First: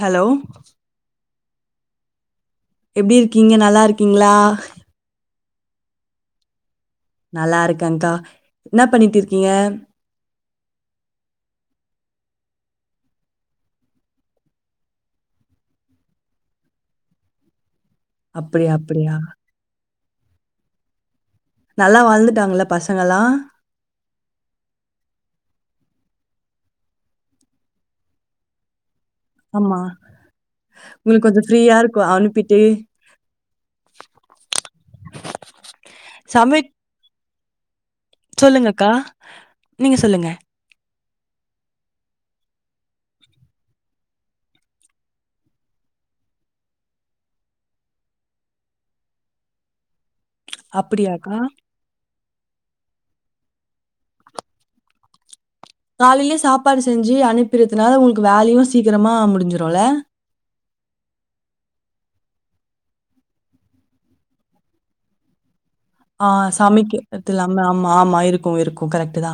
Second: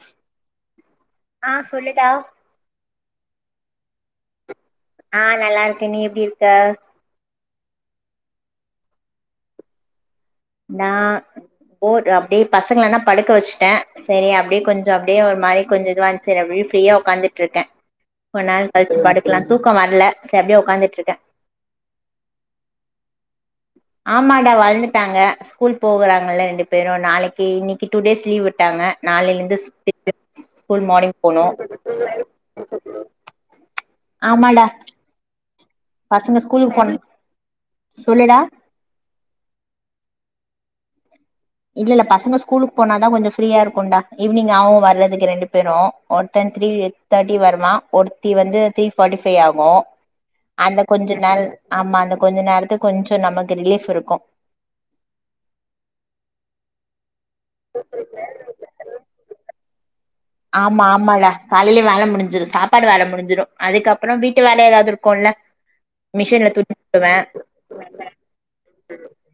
Hello ஆஹ் சொல்லுடா எப்டி இருக்கீங்க நல்லா இருக்கீங்களா ஆஹ் நல்லா இருக்கே நீ எப்டி இருக்க நல்லா இருக்கன்கா இனாப் பண்ணிட்டு இருக்கீங்க நா போது அப்டியே பசங்களனா படுக்க வெச்சுட்டே செரி அப்டியே கொஞ்சொ அப்டியே ஒர் மாரி கொஞ்சோ இதுவந்ச்சு அப்டியே ஃப்ரீயா உக்காந்துட்டு இருக்கே கொள் நாளு அப்படியா கழிச்சு அப்படியா படுக்குலா தூக்கோ வர்ல சர்வியே உக்காந்துட்டுருக்கே நல்லா வாழ்ந்துட்டாங்குளா பசங்கல்லா ஆமாடா வாழ்ந்துட்டாங்க ஸ்கூல் போகுறாங்கல்ல ரெண்டு பேரு நாளைக்கி இன்னைக்கு டூ டேஸ் லீவ் விட்டாங்க நாளில்லிருந்து ஆமா. [unintelligible] ஸ்கூல் மானிங் உங்களுக்கு போனு கொஞ்சம் ஃப்ரீயா இருக்கும் அனுப்பிட்டு. [unintelligible] ஆமாடா பசங்க ஸ்கூல் சமைக் போன் சொல்லுங்கக்கா நீங்கு சொல்லுங்க இல்ல இல்ல பசங்க ஸ்கூலுக்கு போனாதா கொஞ்ஞ ஃப்ரீயா இருக்குன்டா ஈவினி்ங் ஆகு வரதுக்கு ரெண்டு பேரு ஒருத்தன் த்ரீ எட் தேட்டி வருவா ஒருத்தி வந்து த்ரீ ஃபார்ட்டி ஃபைவ் ஆகு அந்த கொஞ்ச அப்படியாக்கா? நாள் ஆமா அந்த கொஞ்ச நேரத்து கொஞ்சு நமக்கு ரிலீஃப் இருக்கு காலையிலே சாப்பாடு செஞ் ஞு அனுப்பிறதுனால உனுக்கு வேலயு சீக்கிரமா முடி ஞ்சுருல ஆமா ஆமாடா காலையிலயே வேல முடிஞ்சிரு சாப்பாடு வேல முடிஞ்சிரு அதுக்கப்புறோ வீட்டு வேல ஏதாவுது இருக்குல்ல ஆஹ் சாமிக்க த்துயிலாம ஆமா ஆமா இருக்கு இருக்கு கரெக்ட்டுதா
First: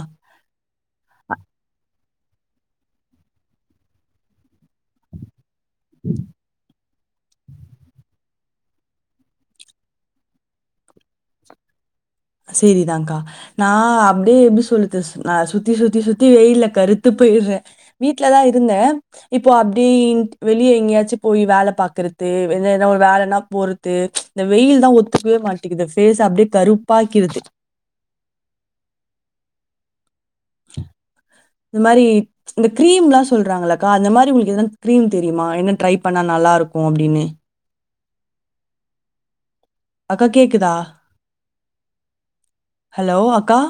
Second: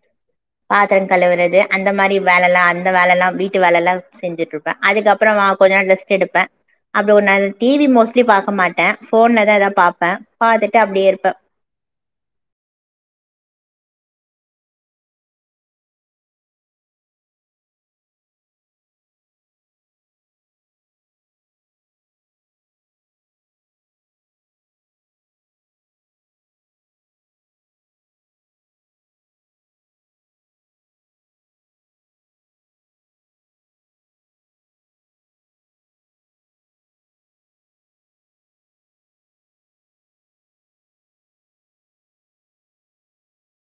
வேல எல்லா அந்த வேல எல்லா வீட்டு வேலல்லா செஞ்சுட்டு இரு ப்பே அதுக் அப்புறமா லெஸ்ட் எடுப்பே அபோ நல் டிவி மோஸ் ட்லி பாக்க மாட்டே போன்லதா எதோ பாப்பே பாத்துட்டு அப்டியே இருப்பே சரிதான்கா நா அப்டியே எப்டி சொல்லுது நா சுத்தி சுத்தி சுத்தி வெயில்ல கருத்து போயிறே வீட்டுலதா இருந்தே இப்போ அப்டியிட்டு வெளியே எங்கியேச்சு போய் வேல பாக்குறத்து இல்லைனா ஒரு வேலனா போறது இந்த வெயில் தா ஒத்துக்குவே மாட்டிக்குது பேஸ் அப்டியே கருப் பாக்கிறிது [inaudible] இந் மாரி இந்த கிரீம் எல்லா சொல்றாங்குளக்கா அந்த மாரி உங்குளுக் எதன் கிரீம் தெரியுமா என்ன ட்ரை பண்ணா நல்லா இருக்கு அப்டின்னு அக்கா கேக்குதா ஹலோ அக்கா